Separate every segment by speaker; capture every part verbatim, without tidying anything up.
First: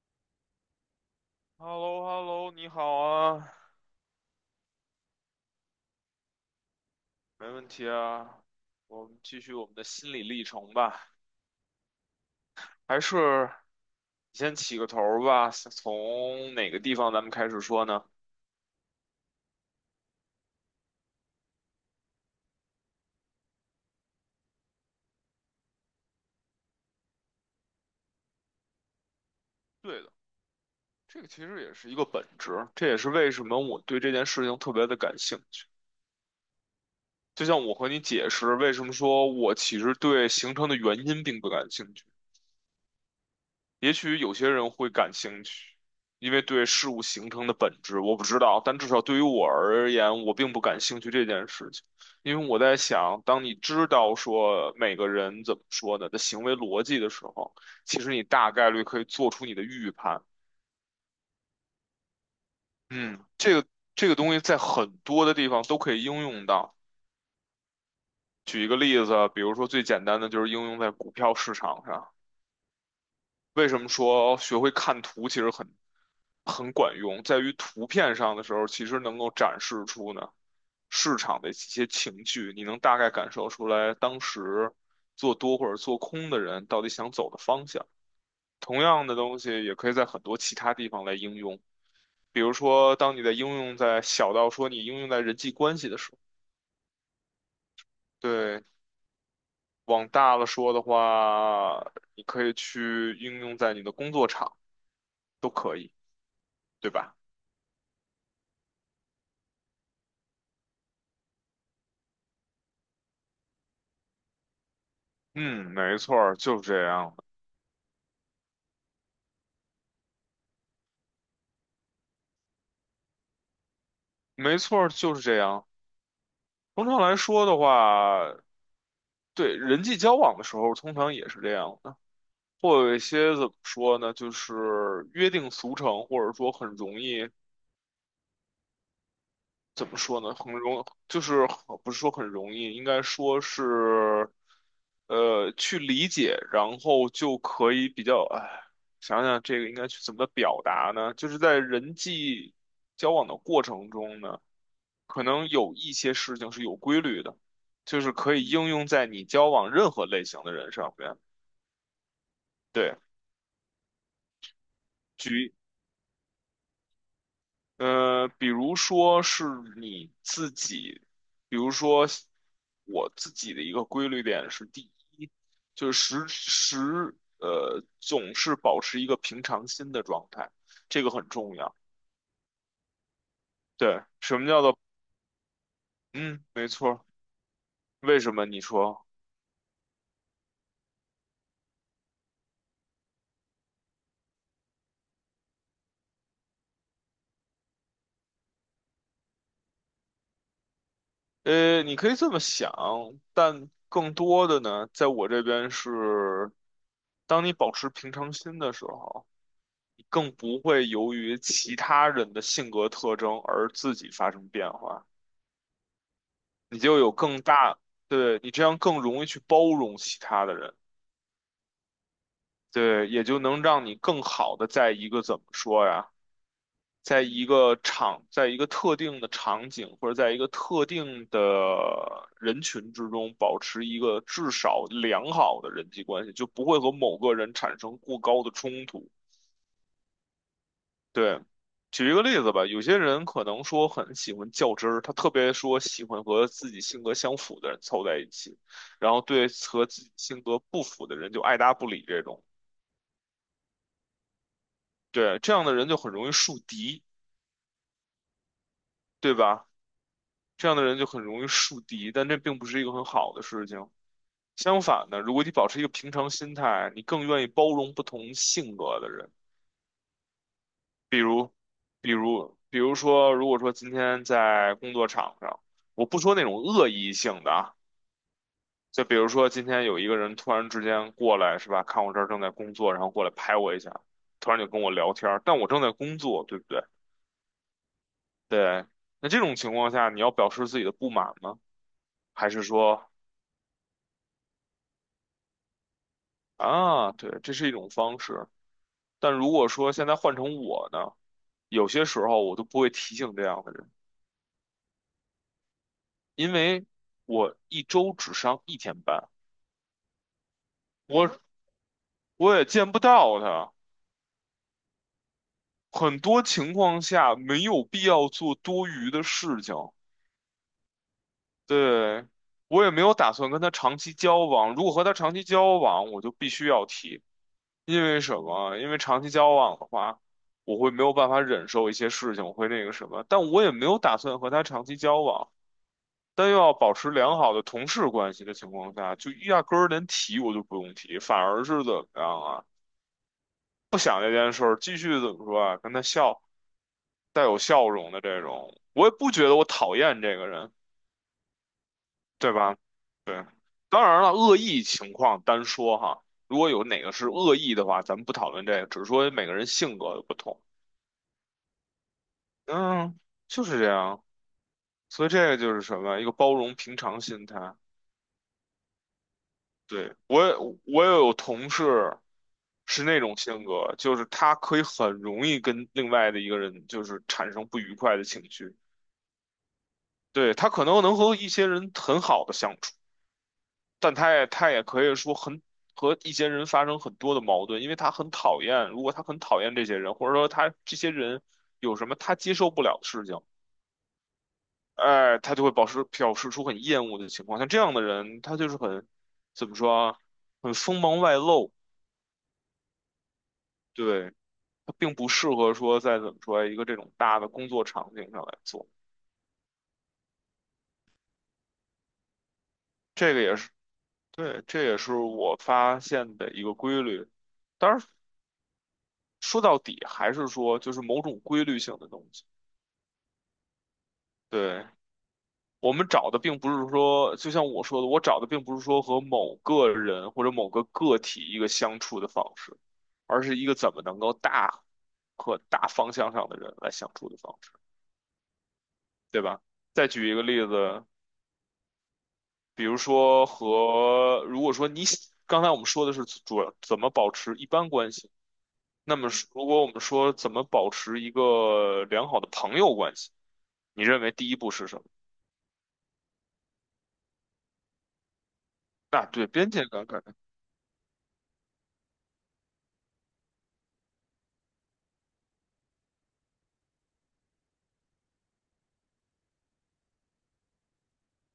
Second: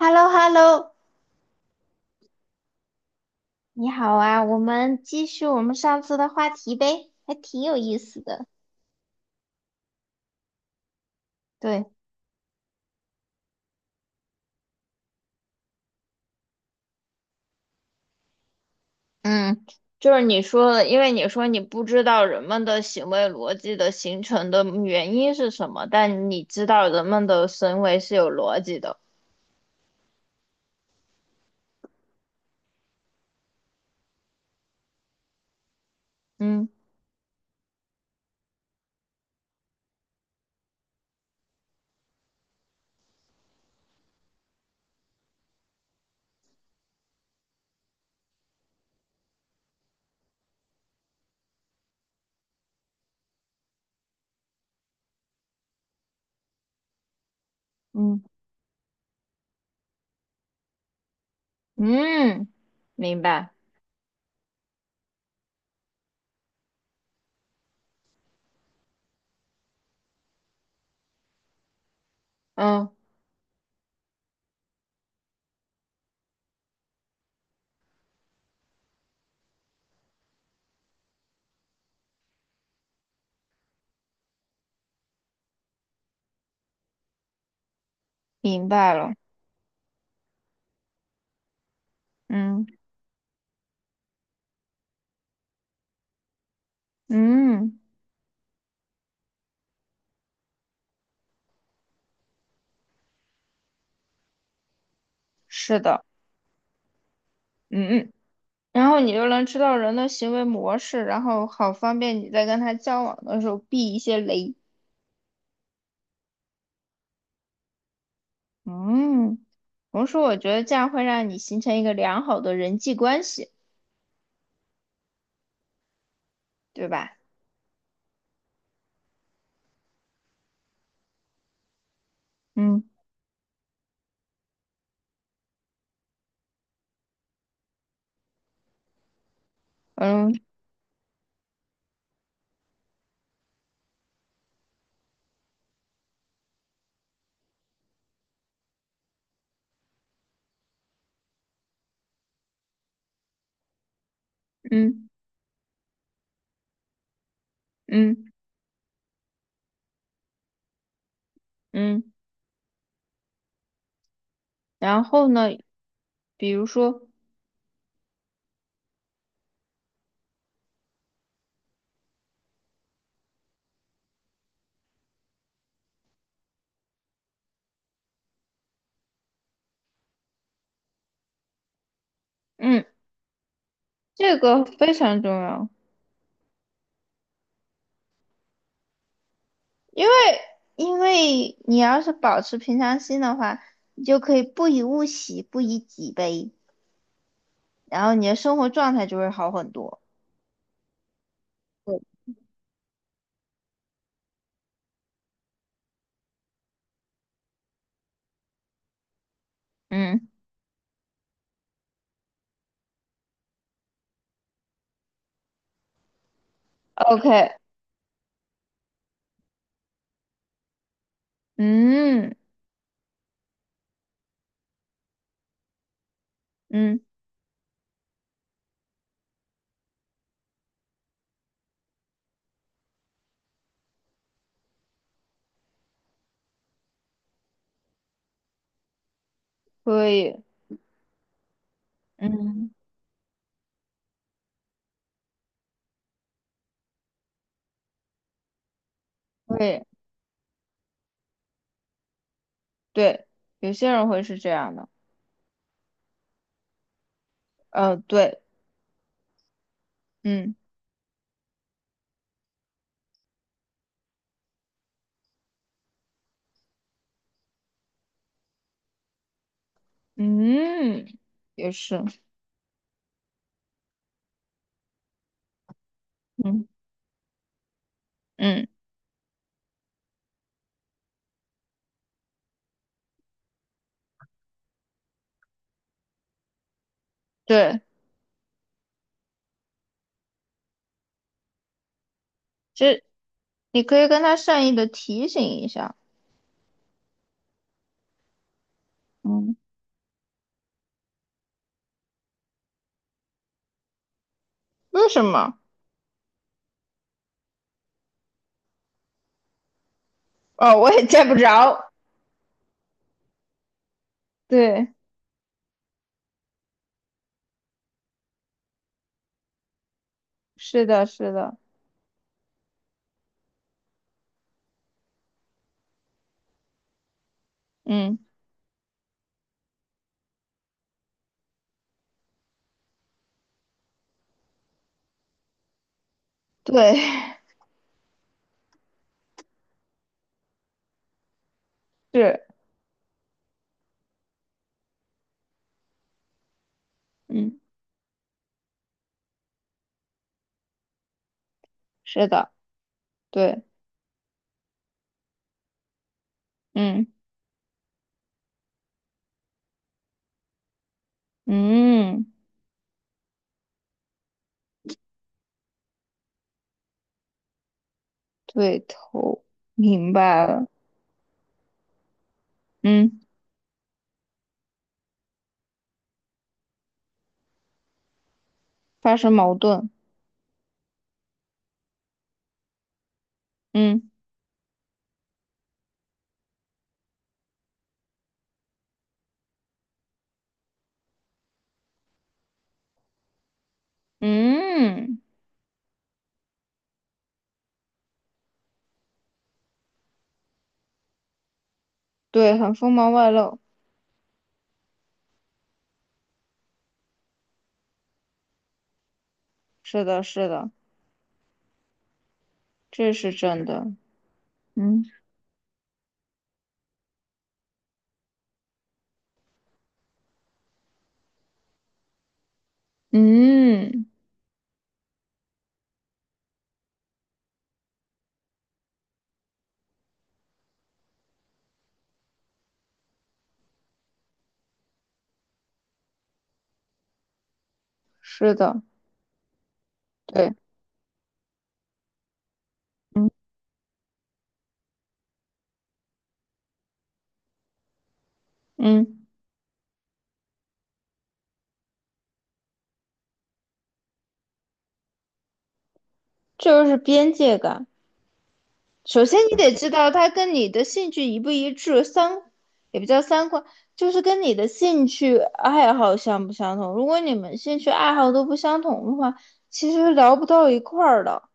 Speaker 1: h e l l o h e l l o
Speaker 2: h e l l o h e l l o 你好啊，
Speaker 1: 你好啊，我们继续我们上次的话题呗，还
Speaker 2: 没
Speaker 1: 挺
Speaker 2: 问
Speaker 1: 有
Speaker 2: 题
Speaker 1: 意思
Speaker 2: 啊，
Speaker 1: 的。
Speaker 2: 我们继续我们的心理历程吧。
Speaker 1: 对，
Speaker 2: 还是你先起个头儿吧，从哪个地方咱们开始说呢？
Speaker 1: 嗯，就是你说的，因为你说你不知道人们的行为逻辑的形成的原因是什么，但你知道人们的行为是有逻辑的。
Speaker 2: 对的，这个其实也是一个本质，这也是为什么我对这件事情特别的感兴趣。
Speaker 1: 嗯
Speaker 2: 就像我和你解释为什么说我其实对形成的原因并不感兴趣。也许有些人会感兴趣，因为对事物形成的本质我不知道，但至少对于我而言，我并不感兴趣这件事情。因为我在想，当你知道说每个人怎么说的的行为逻辑的时候，其实
Speaker 1: 嗯
Speaker 2: 你大概率可以做出你的预判。
Speaker 1: 嗯，明
Speaker 2: 嗯，
Speaker 1: 白。
Speaker 2: 这个这个东西在很多的地方都可以应用到。举一个例子，比如说最简单的就是应用在股票市场上。
Speaker 1: 嗯，
Speaker 2: 为什么说学会看图其实很很管用，在于图片上的时候，其实能够展示出呢市场的一些情绪，你能大概感受出来当时做多或者做空的人到底想走的方向。
Speaker 1: 明
Speaker 2: 同
Speaker 1: 白
Speaker 2: 样
Speaker 1: 了。
Speaker 2: 的东西也可以在很多其他地方来应用，比如
Speaker 1: 嗯
Speaker 2: 说，当你在应用在小到说你应用在人际关系的时候，
Speaker 1: 嗯，
Speaker 2: 对，往大了说的话，你可以去应用在你的工作场，都可
Speaker 1: 是
Speaker 2: 以，
Speaker 1: 的。
Speaker 2: 对吧？
Speaker 1: 嗯嗯，然后你就能知道人的行为模式，然后好方便你在跟他交往的时候避一些雷。
Speaker 2: 嗯，没错儿，就是这样的，
Speaker 1: 嗯，同时我觉得这样会让你形成一个良好的人际关系，
Speaker 2: 没错儿，就是这样。通
Speaker 1: 对
Speaker 2: 常
Speaker 1: 吧？
Speaker 2: 来说的话，对人际交往的时候，通常也是这样的，会
Speaker 1: 嗯
Speaker 2: 有一些怎么说呢，就是约定俗成，或者说很容易，怎么说
Speaker 1: 嗯
Speaker 2: 呢，很容，就是很不是说很容易，应该说是，呃，去理解，然后就可以比较，哎，想想这个应该去怎么表达呢？就是在人际交往的过程中呢。
Speaker 1: 嗯
Speaker 2: 可能有一些事情是有规律的，就是
Speaker 1: 嗯
Speaker 2: 可以应用在你交往任何类型的人上面。
Speaker 1: 嗯，
Speaker 2: 对，
Speaker 1: 然后呢，
Speaker 2: 举，
Speaker 1: 比如说，
Speaker 2: 呃，比如说是你自己，比如说我自己的一个规律点是，第一，就是时时，呃，总是保持一个平常心的状态，这个很重要。
Speaker 1: 嗯，
Speaker 2: 对，
Speaker 1: 这
Speaker 2: 什么叫
Speaker 1: 个
Speaker 2: 做，
Speaker 1: 非常重要，
Speaker 2: 嗯，没错儿为什么你说？
Speaker 1: 因为因为你要是保持平常心的话，你就可以不以物喜，不以己悲，然后你的生活状态就会好很多。
Speaker 2: 呃，你可以这么想，但更多的呢，在我这边是，当你保持平常心的时候，你
Speaker 1: 嗯
Speaker 2: 更不会由于其他人的性格特征而自己发生变化，你就有更
Speaker 1: ，OK，
Speaker 2: 大，对，你这样更容易去包容其他的人，
Speaker 1: 嗯
Speaker 2: 对，也就能让你更好的在一个怎么说呀？
Speaker 1: 嗯，
Speaker 2: 在一个场，在一个特定的场景或者在一个特定的人群之中，保持一个至少良好的人际关系，就不会和某个人产生过高的冲突。
Speaker 1: 可以，
Speaker 2: 对，举一个例子吧，
Speaker 1: 嗯，
Speaker 2: 有些人可能说很喜欢较真儿，他特别说喜欢和自己性格相符的人凑在一起，然后对
Speaker 1: 可以，
Speaker 2: 和自己性格不符的人就爱搭不理这种。
Speaker 1: 对，有些人会是这样的。
Speaker 2: 对，这样的人就很容易树敌，
Speaker 1: 呃，对，
Speaker 2: 对吧？
Speaker 1: 嗯
Speaker 2: 这样的人就很容易树敌，但这并不是一个很好的事情。相反的，如果你保持一个平常心态，你更愿意包容不同性格的人。
Speaker 1: 嗯，
Speaker 2: 比如，
Speaker 1: 也是，
Speaker 2: 比如，比如说，如果说今天在工作场上，我不说那种
Speaker 1: 嗯
Speaker 2: 恶意性的啊，
Speaker 1: 嗯，
Speaker 2: 就比如说今天有一个人突然之间过来，是吧？看我这儿正在工作，然后过来拍我一下，突然就跟我聊天儿，但我正在工作，对不对？
Speaker 1: 对，
Speaker 2: 对。那这种情况下，你要表示自己的不满吗？还是
Speaker 1: 这
Speaker 2: 说？
Speaker 1: 你可以跟他善意的提醒一下，
Speaker 2: 啊，对，这是一种方式。但如
Speaker 1: 嗯，
Speaker 2: 果说现在换成我呢，有些时候我都不会提醒这样的人，
Speaker 1: 为什么？
Speaker 2: 因为我一周只上一天班，
Speaker 1: 哦，我也见不
Speaker 2: 我
Speaker 1: 着，
Speaker 2: 我也见不到他。
Speaker 1: 对，
Speaker 2: 很多情况下没有必要做多余的事情，
Speaker 1: 是的，是的，
Speaker 2: 对，我也没有打算跟他长期交往。如果和他长期交往，我就必须要提，因
Speaker 1: 嗯，
Speaker 2: 为什么？因为长期交往的话，我会没有办法忍受一些事情，我会那个什么。但我也没有打算和他长期交往。但又要保
Speaker 1: 对，
Speaker 2: 持良好的同事关系的情况下，就压根儿连提我就不用提，反而是怎么 样
Speaker 1: 是，
Speaker 2: 啊？不想这件事儿，继续怎么说啊？跟他笑，带有
Speaker 1: 嗯，
Speaker 2: 笑容的这种，我也不觉得我讨厌这个人，
Speaker 1: 是的，
Speaker 2: 对吧？对，
Speaker 1: 对，
Speaker 2: 当然了，恶意情况单说哈，如果有哪
Speaker 1: 嗯
Speaker 2: 个是恶意的话，咱们不讨论这个，只是说每个人性格的不同。
Speaker 1: 嗯，
Speaker 2: 嗯，就是这样，所以这个就是什么，一个包容平常心态。
Speaker 1: 对头，明
Speaker 2: 对，
Speaker 1: 白
Speaker 2: 我也
Speaker 1: 了，
Speaker 2: 我也有同事是
Speaker 1: 嗯，
Speaker 2: 那种性格，就是他可以很容易跟另外的一个人就是产生不愉快的情绪。
Speaker 1: 发生矛盾，
Speaker 2: 对，他可能能和一些人很好的相处，
Speaker 1: 嗯
Speaker 2: 但他也他也可以说很和一些人发生很多的矛盾，因为他很讨厌，如果他很讨厌这些人，或者说他这些人有什么他接受不了的事情，
Speaker 1: 嗯，
Speaker 2: 哎，他就会表示表示出很厌恶的情况。像这样的人，他就是很怎么说啊，很锋芒外露。
Speaker 1: 对，很锋芒外露，
Speaker 2: 对。它并不适合说在怎么说一个这种大的工作场景上来做。
Speaker 1: 是的，是的，这是
Speaker 2: 这个也
Speaker 1: 真
Speaker 2: 是，
Speaker 1: 的，
Speaker 2: 对，这也
Speaker 1: 嗯。
Speaker 2: 是我发现的一个规律。当然，说到底还是说就是某种规律性的东西。
Speaker 1: 嗯，
Speaker 2: 对，我们找的并不是说，就像我说的，我找的并不是说和某个人或者某个个体一个相处的方式，而是一个怎么能够大和大方向上的人来相处的方式，
Speaker 1: 是的，
Speaker 2: 对吧？再举一个
Speaker 1: 对，
Speaker 2: 例子，比如
Speaker 1: 嗯
Speaker 2: 说和，如果说你喜刚才我们说的是主要怎么保持一般关系，那
Speaker 1: 嗯，
Speaker 2: 么是如果我们说怎么保持一个良好的朋友关系，你认为第一步是什么？
Speaker 1: 这就是边界感。首
Speaker 2: 啊，
Speaker 1: 先，
Speaker 2: 对，
Speaker 1: 你
Speaker 2: 边
Speaker 1: 得
Speaker 2: 界
Speaker 1: 知
Speaker 2: 感
Speaker 1: 道
Speaker 2: 感，
Speaker 1: 他跟你的兴趣一不一致，三也不叫三观，就是跟你的兴趣爱好相不相同。如果你们兴趣爱好都不相同的话，其实聊不到一块儿的。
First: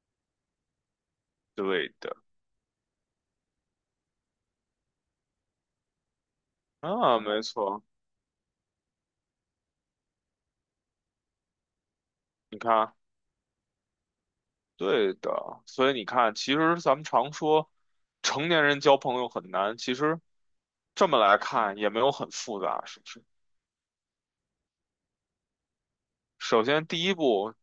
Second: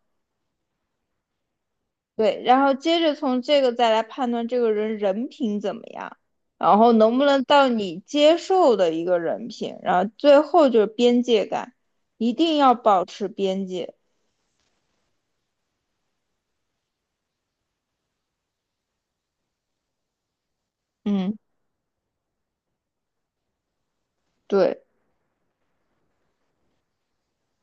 Speaker 2: 对的，
Speaker 1: 对，然后接着从这个再来判断这个人人品怎么样，然后能
Speaker 2: 啊，
Speaker 1: 不
Speaker 2: 没
Speaker 1: 能到
Speaker 2: 错，
Speaker 1: 你接受的一个人品，然后最后就是边界感，一定
Speaker 2: 你
Speaker 1: 要
Speaker 2: 看，
Speaker 1: 保持边界。
Speaker 2: 对的，所以你看，其实咱们常说成年人交朋友很难，其实这么
Speaker 1: 嗯，
Speaker 2: 来看也没有很复杂，是不是？
Speaker 1: 对，
Speaker 2: 首先第一步，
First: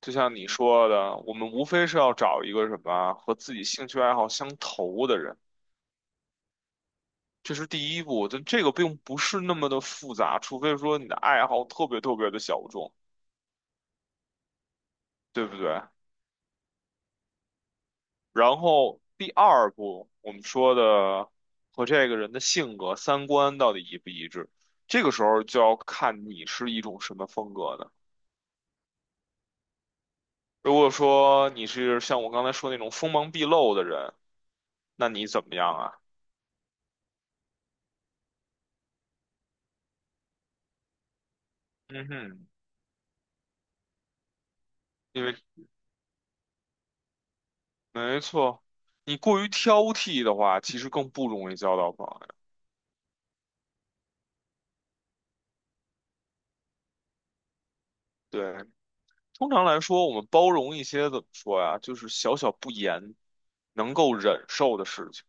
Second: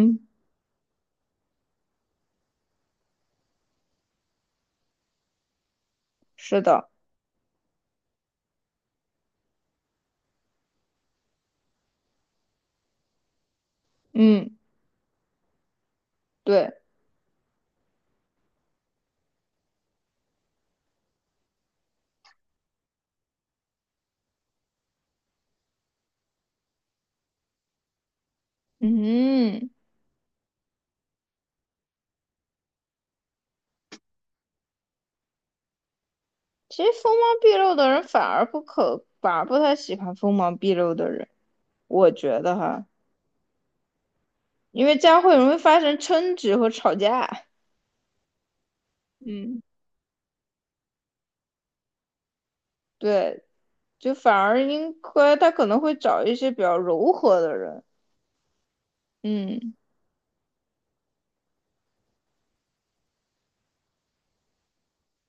Speaker 2: 就像你说的，我们无非是要找一个什么和自己兴趣爱好相投的人，
Speaker 1: 是的，
Speaker 2: 这是第一步。但这个并不是那么的复杂，除非说你的爱好特别特别的小众，
Speaker 1: 嗯，
Speaker 2: 对不对？
Speaker 1: 对，
Speaker 2: 然后第二步，我们说的和这个人的性格、三观到底一不一致，这个时候就要看你是一种什么风格的。
Speaker 1: 嗯，
Speaker 2: 如果说你是像我刚才说那种锋芒毕露的人，那你怎么样啊？
Speaker 1: 其实锋芒毕露的人反而不可，反而不太喜欢锋芒毕露的人，
Speaker 2: 嗯
Speaker 1: 我觉
Speaker 2: 哼。
Speaker 1: 得哈，因为这样
Speaker 2: 因为
Speaker 1: 会容易发生争执和吵架。
Speaker 2: 没错，你过于
Speaker 1: 嗯，
Speaker 2: 挑剔的话，其实更不容易交到朋友。
Speaker 1: 对，就反而应该他可能会找一些比较柔和的人。
Speaker 2: 对，通常
Speaker 1: 嗯，
Speaker 2: 来说，我们包容一些怎么说呀，就是小小不言能够忍受的事情。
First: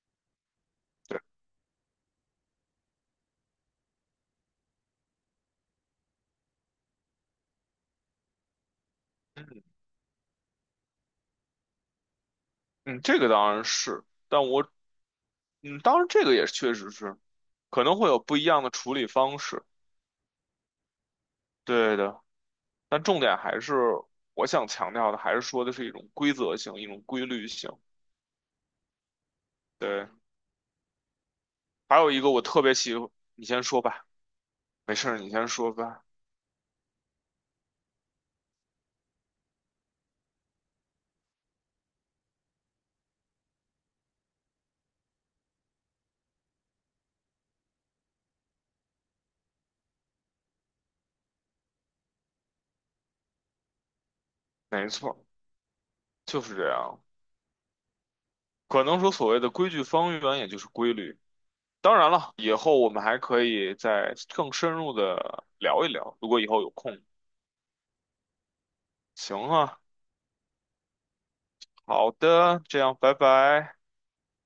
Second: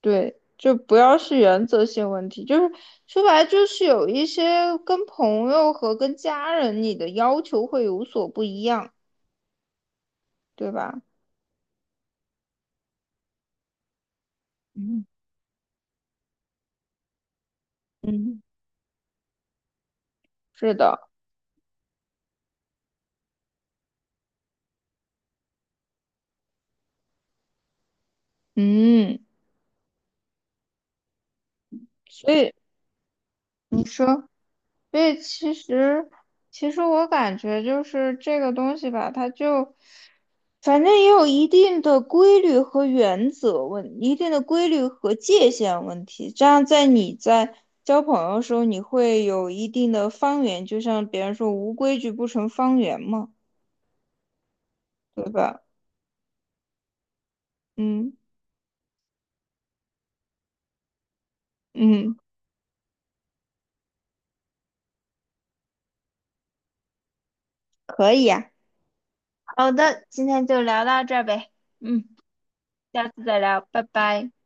Speaker 1: 对，就不要
Speaker 2: 对，
Speaker 1: 是原则性问题，就是说白了就是有一些跟朋友和跟家人你的要求会有所不一样，
Speaker 2: 嗯
Speaker 1: 对吧？
Speaker 2: 嗯，这个当然是，但我
Speaker 1: 嗯
Speaker 2: 嗯，当然这个也确实是可能会有不
Speaker 1: 嗯，
Speaker 2: 一样的处理方式。
Speaker 1: 是的，
Speaker 2: 对的，但重点还是我想强调的，还是说的是一种规则性，一种规律性。
Speaker 1: 嗯，
Speaker 2: 对，还有一个
Speaker 1: 所
Speaker 2: 我
Speaker 1: 以
Speaker 2: 特别喜欢，你先说
Speaker 1: 你
Speaker 2: 吧，
Speaker 1: 说，
Speaker 2: 没
Speaker 1: 所
Speaker 2: 事儿，
Speaker 1: 以
Speaker 2: 你先
Speaker 1: 其
Speaker 2: 说吧，
Speaker 1: 实，其实我感觉就是这个东西吧，它就，反正也有一定的规律和原则问，一定的规律和界限问题。这样在你在交朋友的时候，你会有一定的方圆，就像别人说“无规矩不成方圆”嘛，
Speaker 2: 没
Speaker 1: 对
Speaker 2: 错。
Speaker 1: 吧？
Speaker 2: 就是这样。
Speaker 1: 嗯
Speaker 2: 可能说所谓的规矩方圆，也就是规律。当然
Speaker 1: 嗯，
Speaker 2: 了，以后我们还可以再更深入的聊一聊，如果以后有空。
Speaker 1: 可以呀。
Speaker 2: 行
Speaker 1: 好
Speaker 2: 啊，
Speaker 1: 的，今天就聊到这儿呗。嗯，
Speaker 2: 好的，这样，
Speaker 1: 下
Speaker 2: 拜
Speaker 1: 次再聊，
Speaker 2: 拜。
Speaker 1: 拜拜。